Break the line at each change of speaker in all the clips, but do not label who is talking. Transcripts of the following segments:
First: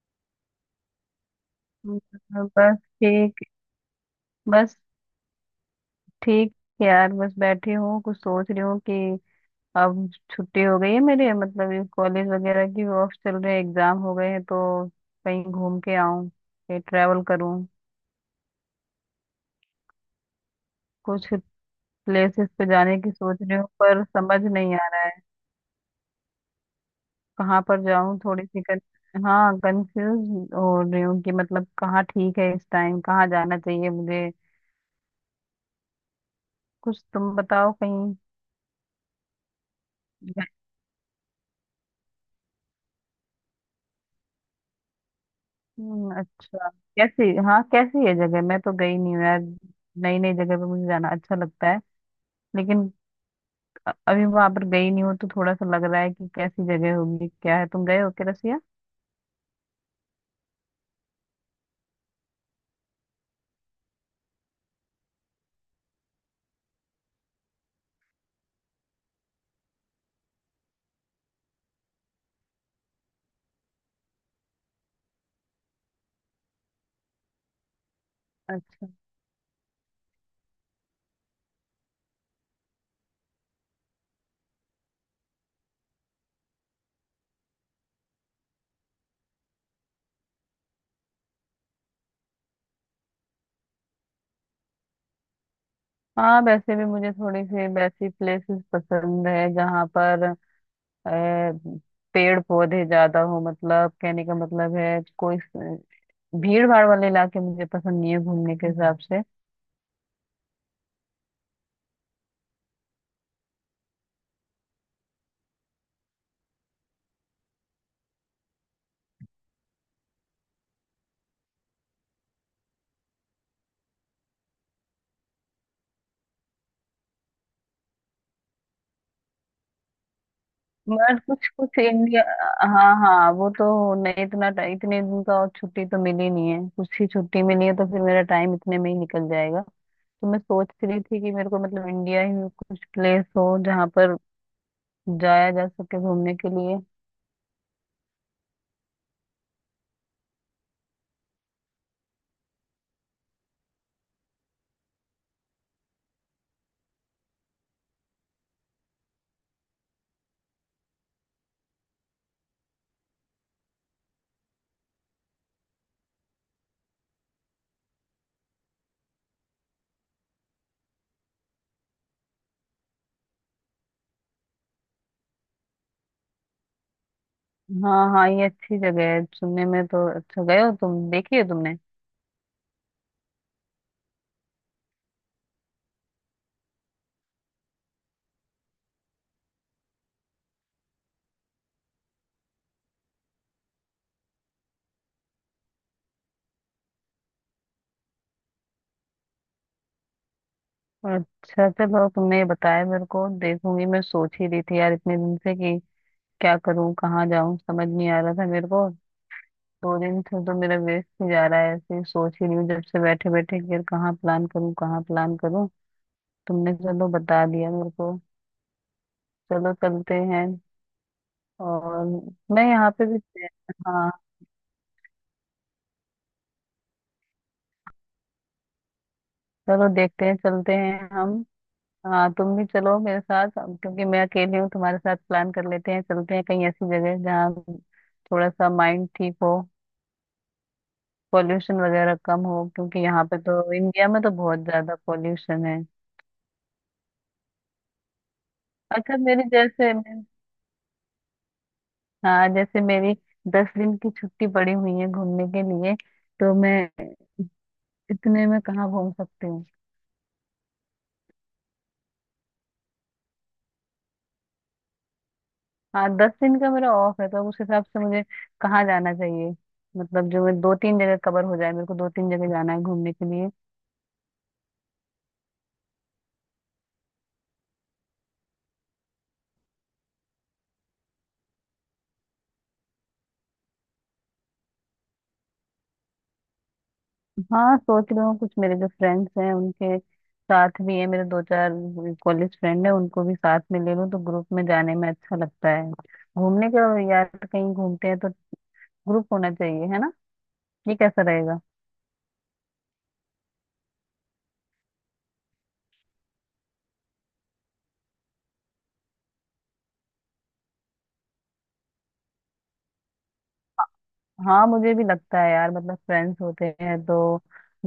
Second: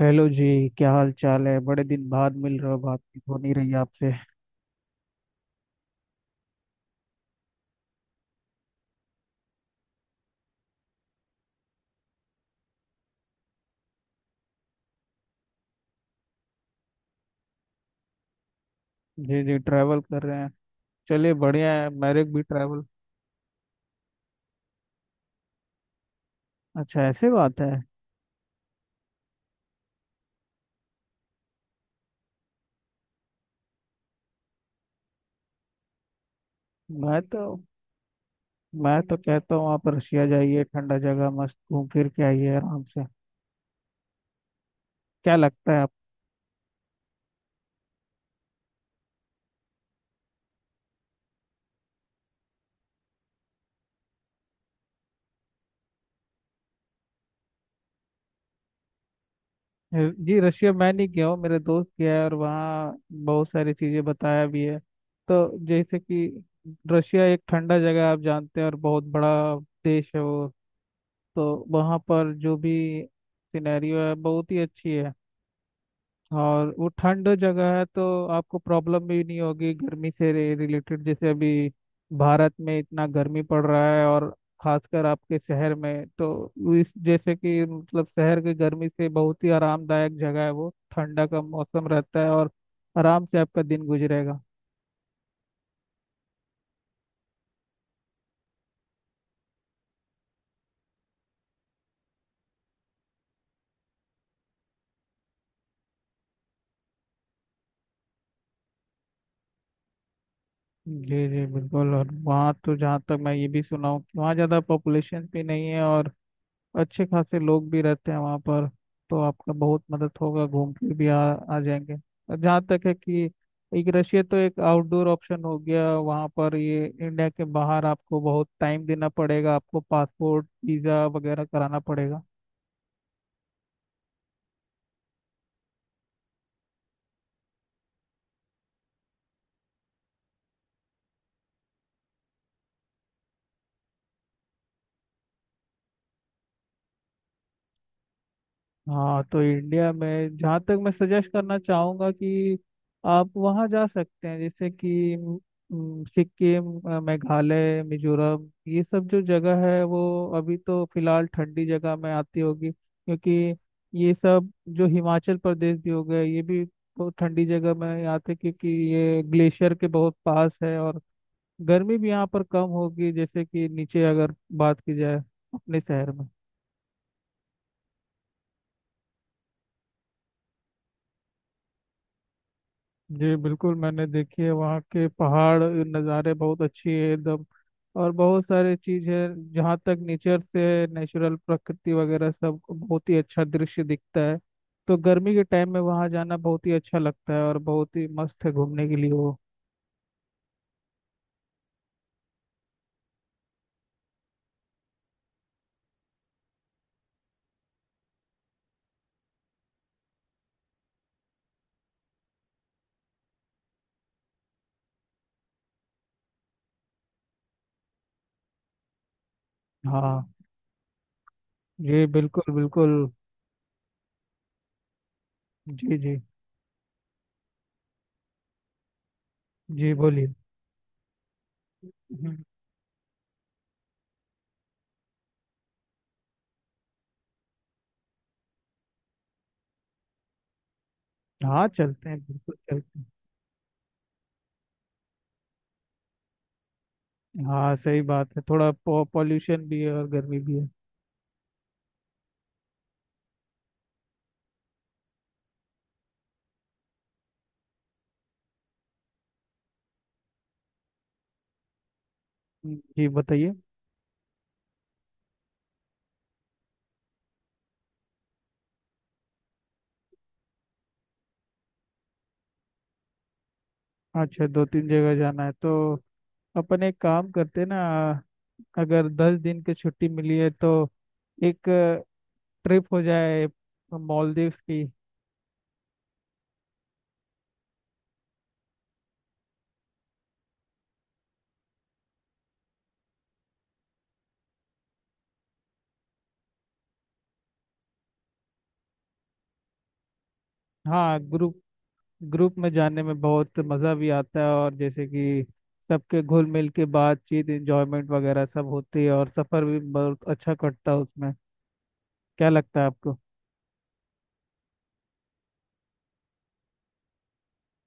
Hello जी। क्या हाल चाल है, बड़े दिन बाद
हम्म,
मिल रहे
बस
हो, बात भी हो
ठीक
नहीं रही आपसे।
बस ठीक। यार बस बैठी हूँ, कुछ सोच रही हूँ कि अब छुट्टी हो गई है मेरे, मतलब ये कॉलेज वगैरह की ऑफ चल रहे हैं, एग्जाम हो गए हैं तो कहीं घूम के आऊँ, कहीं ट्रैवल करूँ।
जी जी, ट्रैवल कर रहे हैं,
कुछ
चलिए बढ़िया है, मेरे भी
प्लेसेस पे
ट्रैवल
जाने की सोच रही हूँ पर समझ नहीं आ रहा है
अच्छा ऐसे बात
कहाँ
है।
पर जाऊँ। थोड़ी सी हाँ, कंफ्यूज हो रही हूँ कि मतलब कहाँ ठीक है, इस टाइम कहाँ जाना चाहिए मुझे। कुछ
मैं
तुम
तो
बताओ कहीं।
मैं तो कहता हूँ आप रशिया जाइए, ठंडा जगह मस्त घूम फिर के आइए आराम से। क्या लगता है आप?
अच्छा। कैसी हाँ, कैसी है जगह? मैं तो गई नहीं हूँ यार। नई नई जगह पे मुझे जाना अच्छा लगता है, लेकिन अभी वहां पर गई नहीं हूँ तो थोड़ा सा लग रहा है कि कैसी जगह होगी, क्या है। तुम गए हो क्या रसिया?
जी, रशिया मैं नहीं गया हूँ, मेरे दोस्त गया है और वहाँ बहुत सारी चीज़ें बताया भी है। तो जैसे कि रशिया एक ठंडा जगह है, आप जानते हैं, और बहुत बड़ा देश है वो। तो वहाँ पर जो भी सिनेरियो है बहुत ही अच्छी है। और वो ठंड जगह है तो आपको
अच्छा।
प्रॉब्लम भी नहीं होगी गर्मी से रिलेटेड। जैसे अभी भारत में इतना गर्मी पड़ रहा है, और खासकर आपके शहर में, तो इस जैसे कि मतलब शहर की गर्मी से बहुत ही आरामदायक जगह है वो, ठंडा का मौसम रहता है, और आराम से आपका दिन गुजरेगा।
हाँ, वैसे भी मुझे थोड़ी सी वैसी प्लेसेस पसंद है जहाँ पर अ, पेड़ पौधे ज्यादा हो, मतलब कहने का मतलब है कोई भीड़ भाड़ वाले इलाके मुझे पसंद नहीं है घूमने के हिसाब से।
जी जी बिल्कुल, और वहाँ तो जहाँ तक मैं ये भी सुना हूँ कि वहाँ ज़्यादा पॉपुलेशन भी नहीं है, और अच्छे खासे लोग भी रहते हैं वहाँ पर। तो आपका बहुत मदद होगा, घूम के भी आ जाएंगे। और जहाँ तक है कि एक रशिया तो एक आउटडोर ऑप्शन हो गया। वहाँ पर ये इंडिया के बाहर आपको बहुत टाइम देना पड़ेगा, आपको पासपोर्ट वीज़ा
बस
वगैरह
कुछ कुछ
कराना पड़ेगा।
इंडिया। हाँ हाँ, वो तो नहीं, इतना इतने दिन का, और छुट्टी तो मिली नहीं है, कुछ ही छुट्टी मिली है तो फिर मेरा टाइम इतने में ही निकल जाएगा। तो मैं सोच रही थी कि मेरे को मतलब इंडिया ही में कुछ प्लेस हो जहाँ पर जाया जा सके घूमने के लिए।
हाँ, तो इंडिया में जहाँ तक मैं सजेस्ट करना चाहूँगा कि आप वहाँ जा सकते हैं जैसे कि म, म, सिक्किम, मेघालय, मिजोरम, ये सब जो जगह है वो अभी तो फिलहाल ठंडी जगह में आती होगी, क्योंकि ये सब जो हिमाचल प्रदेश भी हो गए, ये भी बहुत ठंडी जगह में आते हैं, क्योंकि ये ग्लेशियर के बहुत पास है। और गर्मी भी यहाँ पर कम होगी, जैसे कि नीचे अगर बात की जाए अपने शहर में।
हाँ हाँ, ये अच्छी जगह है सुनने में तो। अच्छा गए हो तुम, देखी हो तुमने?
जी बिल्कुल, मैंने देखी है, वहाँ के पहाड़ नज़ारे बहुत अच्छी है एकदम, और बहुत सारी चीज़ है। जहाँ तक नेचर से, नेचुरल प्रकृति वगैरह सब बहुत ही अच्छा दृश्य दिखता है। तो गर्मी के टाइम में वहाँ जाना बहुत ही अच्छा लगता है, और बहुत ही मस्त है घूमने के लिए वो।
अच्छा चलो, तुमने ये बताया मेरे को, देखूंगी। मैं सोच ही रही थी यार इतने दिन से कि क्या करूँ, कहाँ जाऊँ, समझ नहीं आ रहा था मेरे को। दो दिन से तो मेरा वेस्ट ही जा रहा है, ऐसे ही सोच ही रही हूँ जब से, बैठे बैठे यार, कहाँ प्लान करूँ, कहाँ प्लान करूँ। तुमने चलो बता दिया मेरे को। चलो चलते
हाँ।
हैं।
जी
और
बिल्कुल
मैं
बिल्कुल।
यहाँ पे भी, हाँ,
जी जी।
चलो
जी
देखते
बोलिए।
हैं चलते हैं हम। हाँ
हम्म,
तुम भी चलो मेरे साथ, क्योंकि मैं अकेली हूँ, तुम्हारे साथ प्लान कर लेते हैं, चलते हैं कहीं ऐसी जगह जहाँ थोड़ा सा माइंड ठीक हो,
हाँ
पॉल्यूशन
चलते
वगैरह
हैं,
कम
बिल्कुल
हो, क्योंकि
चलते
यहाँ पे तो इंडिया में तो बहुत ज्यादा पॉल्यूशन है।
हैं। हाँ सही बात है, थोड़ा
अच्छा, मेरी
पॉल्यूशन भी है
जैसे
और गर्मी भी है।
हाँ, जैसे मेरी 10 दिन की छुट्टी पड़ी हुई है घूमने के लिए, तो मैं इतने में कहाँ घूम सकती हूँ?
जी बताइए।
हाँ, 10 दिन का मेरा ऑफ है, तो उस हिसाब से मुझे कहाँ जाना चाहिए? मतलब जो मैं 2 तीन जगह कवर हो जाए, मेरे को 2 तीन जगह जाना है घूमने के लिए।
अच्छा, दो तीन जगह जाना है तो अपन एक काम करते ना, अगर दस दिन की छुट्टी मिली है तो एक ट्रिप हो जाए मालदीव्स की।
हाँ, सोच रही हूँ कुछ। मेरे जो फ्रेंड्स हैं उनके साथ भी है, मेरे 2 चार कॉलेज फ्रेंड है, उनको भी साथ में ले लूँ। तो ग्रुप में जाने में अच्छा लगता है घूमने का, यार कहीं घूमते हैं तो ग्रुप होना चाहिए, है ना? ये
हाँ
कैसा रहेगा?
ग्रुप, ग्रुप में जाने में बहुत मज़ा भी आता है, और जैसे कि सबके घुल मिल के बातचीत एंजॉयमेंट वगैरह सब होती है, और सफ़र भी बहुत अच्छा कटता है उसमें। क्या लगता है आपको?
हाँ, मुझे भी लगता है यार, मतलब फ्रेंड्स होते हैं तो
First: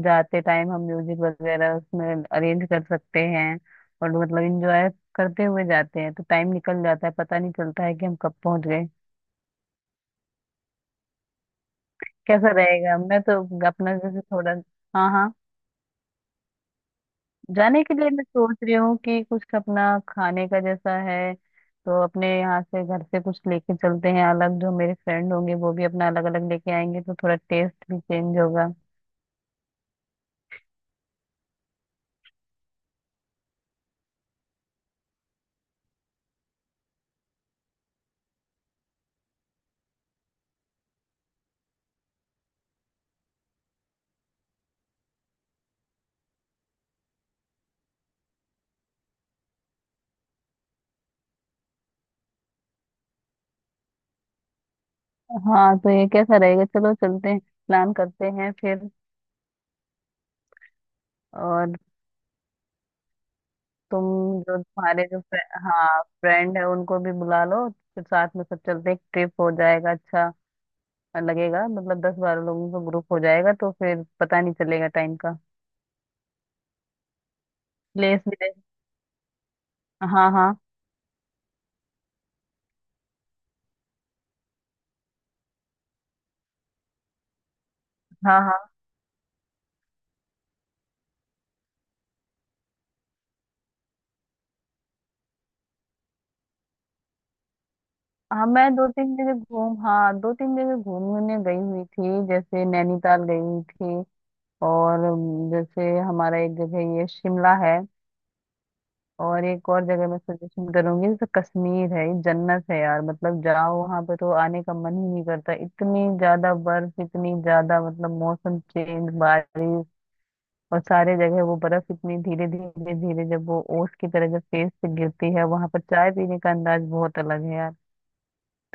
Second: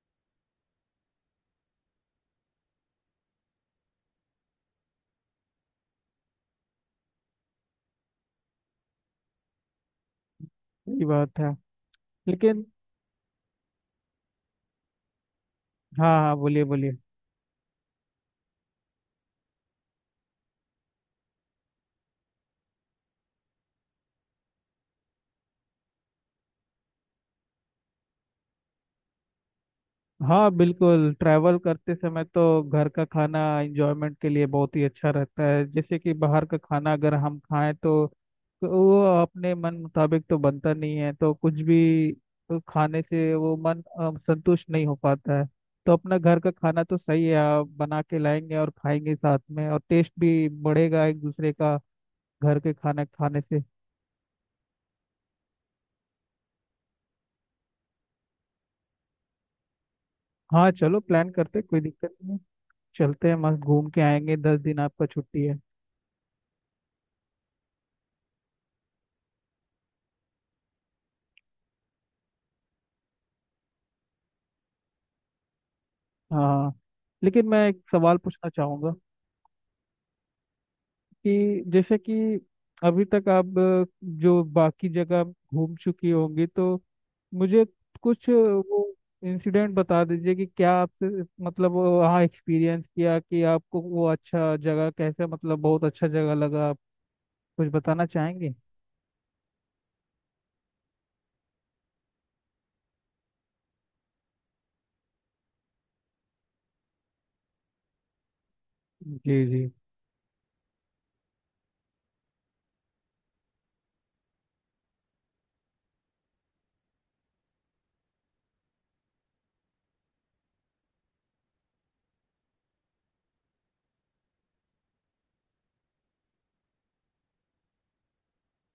जाते टाइम हम म्यूजिक वगैरह उसमें अरेंज कर सकते हैं, और मतलब इंजॉय करते हुए जाते हैं तो टाइम निकल जाता है, पता नहीं चलता है कि हम कब पहुंच गए।
सही बात है।
कैसा
लेकिन
रहेगा? मैं तो अपना जैसे थोड़ा, हाँ हाँ,
हाँ हाँ बोलिए बोलिए।
जाने के लिए मैं सोच रही हूँ कि कुछ अपना खाने का जैसा है तो अपने यहाँ से घर से कुछ लेके चलते हैं। अलग जो मेरे फ्रेंड होंगे वो भी अपना अलग अलग लेके आएंगे, तो थोड़ा टेस्ट भी चेंज होगा।
हाँ बिल्कुल, ट्रैवल करते समय तो घर का खाना एंजॉयमेंट के लिए बहुत ही अच्छा रहता है। जैसे कि बाहर का खाना अगर हम खाएं, तो वो अपने मन मुताबिक तो बनता नहीं है, तो कुछ भी तो खाने से वो मन संतुष्ट नहीं हो पाता है। तो अपना घर का खाना तो सही है, आप बना के लाएंगे और खाएंगे साथ में, और टेस्ट भी बढ़ेगा एक दूसरे का घर के खाना खाने से।
हाँ तो ये कैसा रहेगा? चलो चलते हैं, प्लान करते हैं फिर।
हाँ चलो प्लान करते,
और
कोई दिक्कत नहीं, चलते हैं मस्त घूम के
तुम
आएंगे,
जो
दस दिन
तुम्हारे
आपका
जो
छुट्टी है।
हाँ, फ्रेंड है उनको भी बुला लो, फिर साथ में सब चलते हैं। ट्रिप हो जाएगा, अच्छा लगेगा, मतलब 10 बारह लोगों का ग्रुप हो जाएगा तो फिर पता नहीं चलेगा टाइम का।
हाँ लेकिन मैं एक सवाल
प्लेस भी
पूछना
देख,
चाहूँगा
हाँ हाँ
कि जैसे कि अभी तक आप जो बाकी जगह घूम चुकी होंगी, तो मुझे कुछ
हाँ हाँ
वो इंसिडेंट बता दीजिए कि क्या आपसे मतलब वो वहाँ एक्सपीरियंस किया कि आपको वो अच्छा जगह कैसे, मतलब बहुत अच्छा जगह लगा, आप कुछ बताना
हाँ।
चाहेंगे?
मैं दो तीन जगह घूम हाँ, 2 तीन जगह घूमने गई हुई थी, जैसे नैनीताल गई हुई थी, और जैसे हमारा एक जगह ये शिमला है,
जी
और
जी।
एक और जगह मैं सजेशन करूंगी, जैसे कश्मीर है। ये जन्नत है यार, मतलब जाओ वहां पे तो आने का मन ही नहीं करता। इतनी ज्यादा बर्फ, इतनी ज्यादा मतलब मौसम चेंज, बारिश और सारे जगह वो बर्फ, इतनी धीरे धीरे धीरे जब वो ओस की तरह जब फेस से गिरती है। वहां पर चाय पीने का अंदाज बहुत अलग है यार।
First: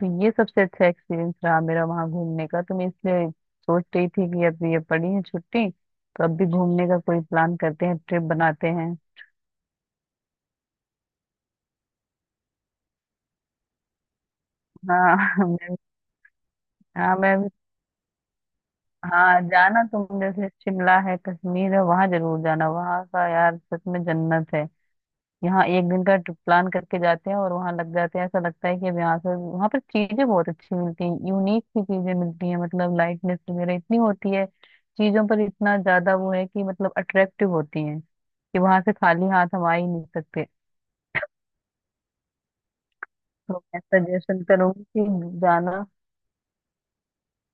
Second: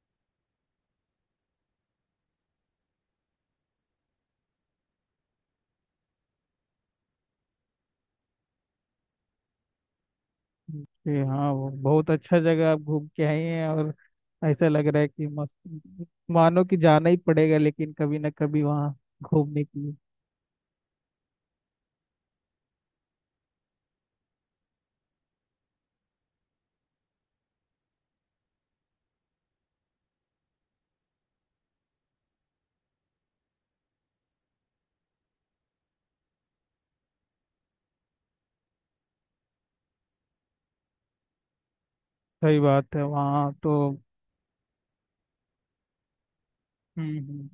तो ये सबसे अच्छा एक्सपीरियंस रहा मेरा वहां घूमने का। तो मैं इसलिए सोच रही थी कि अब ये पड़ी है छुट्टी तो अब भी घूमने का कोई प्लान करते हैं, ट्रिप बनाते हैं।
जी हाँ, वो बहुत अच्छा जगह आप घूम के आए हैं, और ऐसा लग रहा है
हाँ
कि
मैं
मस्त, मानो कि जाना
हाँ
ही
मैं
पड़ेगा लेकिन कभी ना कभी वहाँ
हाँ,
घूमने के
जाना
लिए।
तुम, जैसे शिमला है, कश्मीर है, वहां जरूर जाना। वहां का यार सच में जन्नत है। यहाँ एक दिन का ट्रिप प्लान करके जाते हैं और वहां लग जाते हैं, ऐसा लगता है कि अब यहाँ से वहां पर चीजें बहुत अच्छी मिलती हैं, यूनिक सी चीजें मिलती हैं, मतलब लाइटनेस वगैरह इतनी होती है चीजों पर, इतना ज्यादा वो है कि मतलब अट्रैक्टिव होती हैं कि वहां से खाली हाथ हम आ ही नहीं सकते।
सही बात है, वहाँ
तो मैं सजेशन करूंगी कि जाना।
हम्म हम्म।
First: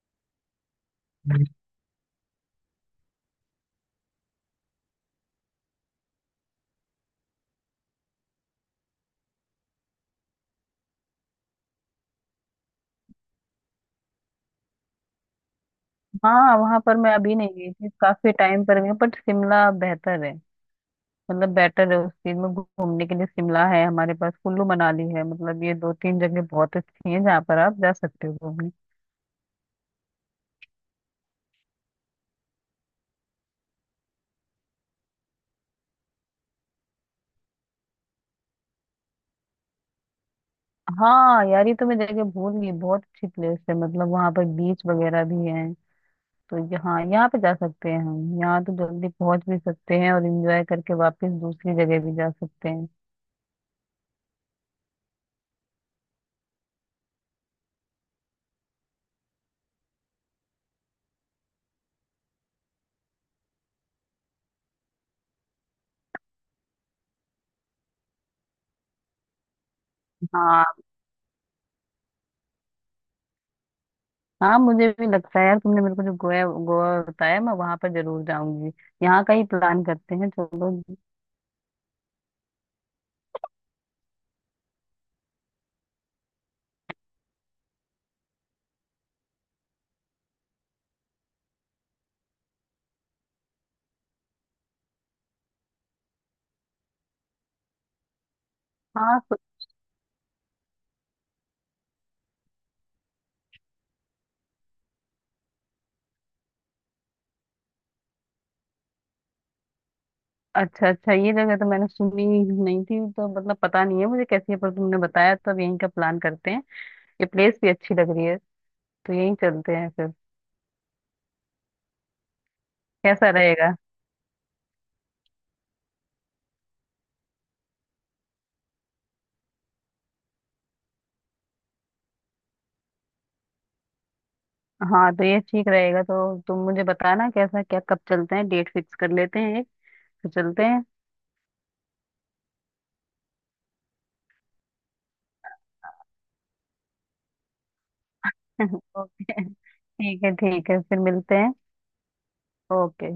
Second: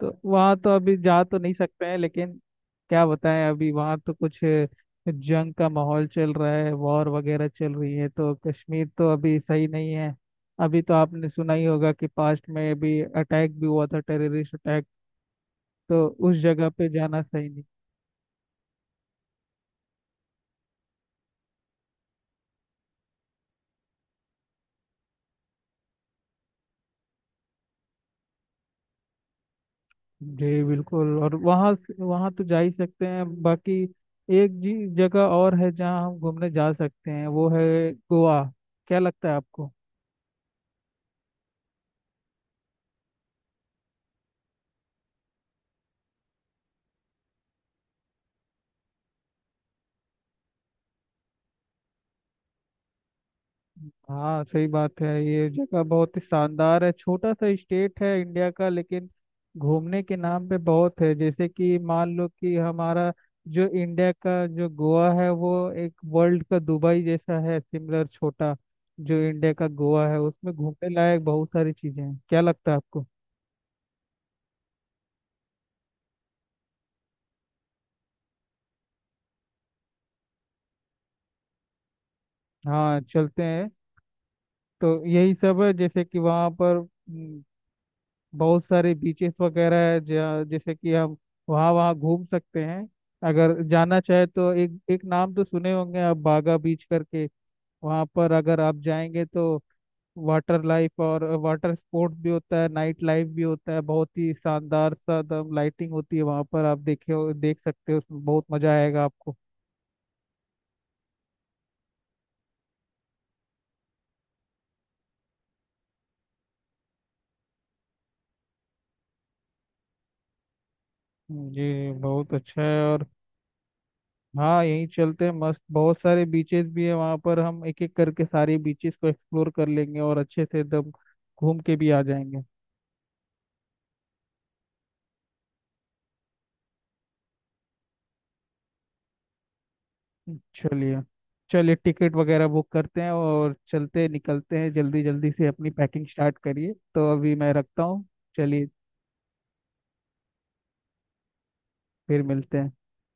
तो वहाँ तो अभी जा तो नहीं सकते हैं लेकिन, क्या बताएं, अभी वहाँ तो कुछ जंग का माहौल चल रहा है, वॉर वगैरह चल रही है, तो कश्मीर तो अभी सही नहीं है। अभी तो आपने सुना ही होगा कि पास्ट में अभी अटैक भी हुआ था, टेररिस्ट अटैक, तो उस
हाँ
जगह
वहां
पे
पर मैं
जाना
अभी
सही
नहीं
नहीं।
गई थी, काफी टाइम पर गई हूँ, बट शिमला बेहतर है, मतलब बेटर है उस चीज में घूमने के लिए। शिमला है, हमारे पास कुल्लू मनाली है, मतलब ये 2 तीन जगह बहुत अच्छी हैं जहाँ पर आप जा सकते हो घूमने।
जी बिल्कुल, और वहाँ से- वहाँ तो जा ही सकते हैं बाकी। एक जी जगह और है जहाँ हम घूमने जा सकते हैं, वो है गोवा। क्या लगता है आपको?
हाँ यार, ये तो मैं जगह भूल गई, बहुत अच्छी प्लेस है, मतलब वहाँ पर बीच वगैरह भी है। तो यहाँ यहाँ पे जा सकते हैं हम, यहाँ तो जल्दी पहुंच भी सकते हैं और एंजॉय करके वापस दूसरी जगह भी जा सकते हैं।
हाँ सही बात है, ये जगह बहुत ही शानदार है, छोटा सा स्टेट है इंडिया का, लेकिन घूमने के नाम पे बहुत है। जैसे कि मान लो कि हमारा जो इंडिया का जो गोवा है, वो एक वर्ल्ड का दुबई जैसा है, सिमिलर छोटा। जो इंडिया का गोवा है उसमें
हाँ
घूमने लायक बहुत सारी चीजें हैं। क्या लगता है आपको?
हाँ, मुझे भी लगता है यार, तुमने मेरे को जो गोवा गोवा बताया मैं वहां पर जरूर जाऊंगी। यहाँ का ही प्लान करते हैं चलो।
हाँ चलते हैं। तो यही सब है, जैसे कि वहाँ पर बहुत सारे बीचेस वगैरह है जहाँ- जैसे कि हम वहाँ वहाँ घूम सकते हैं अगर जाना चाहे तो। एक एक नाम तो सुने होंगे आप, बागा बीच करके, वहाँ पर अगर आप
हाँ,
जाएंगे तो वाटर लाइफ और वाटर स्पोर्ट्स भी होता है, नाइट लाइफ भी होता है, बहुत ही शानदार सा एकदम लाइटिंग होती है वहाँ पर, आप देखे हो देख सकते हो, उसमें बहुत मजा आएगा आपको।
अच्छा अच्छा, ये जगह तो मैंने सुनी नहीं थी तो मतलब पता नहीं है मुझे कैसी है, पर तुमने बताया तो अब यहीं का प्लान करते हैं। ये प्लेस भी अच्छी लग रही है, तो यहीं चलते हैं फिर।
जी बहुत अच्छा है। और
कैसा रहेगा?
हाँ यहीं चलते हैं मस्त, बहुत सारे बीचेस भी है वहाँ पर, हम एक एक करके सारे बीचेस को एक्सप्लोर कर लेंगे और अच्छे से एकदम घूम के भी आ जाएंगे।
हाँ तो ये ठीक रहेगा, तो तुम मुझे बताना कैसा क्या, कब चलते हैं, डेट फिक्स कर लेते हैं एक, फिर चलते हैं।
चलिए। चलिए टिकट वगैरह बुक करते हैं और चलते निकलते हैं, जल्दी जल्दी से अपनी पैकिंग स्टार्ट करिए, तो अभी मैं रखता हूँ, चलिए,
ओके, ठीक है ठीक है, फिर मिलते हैं।
फिर मिलते हैं।
ओके।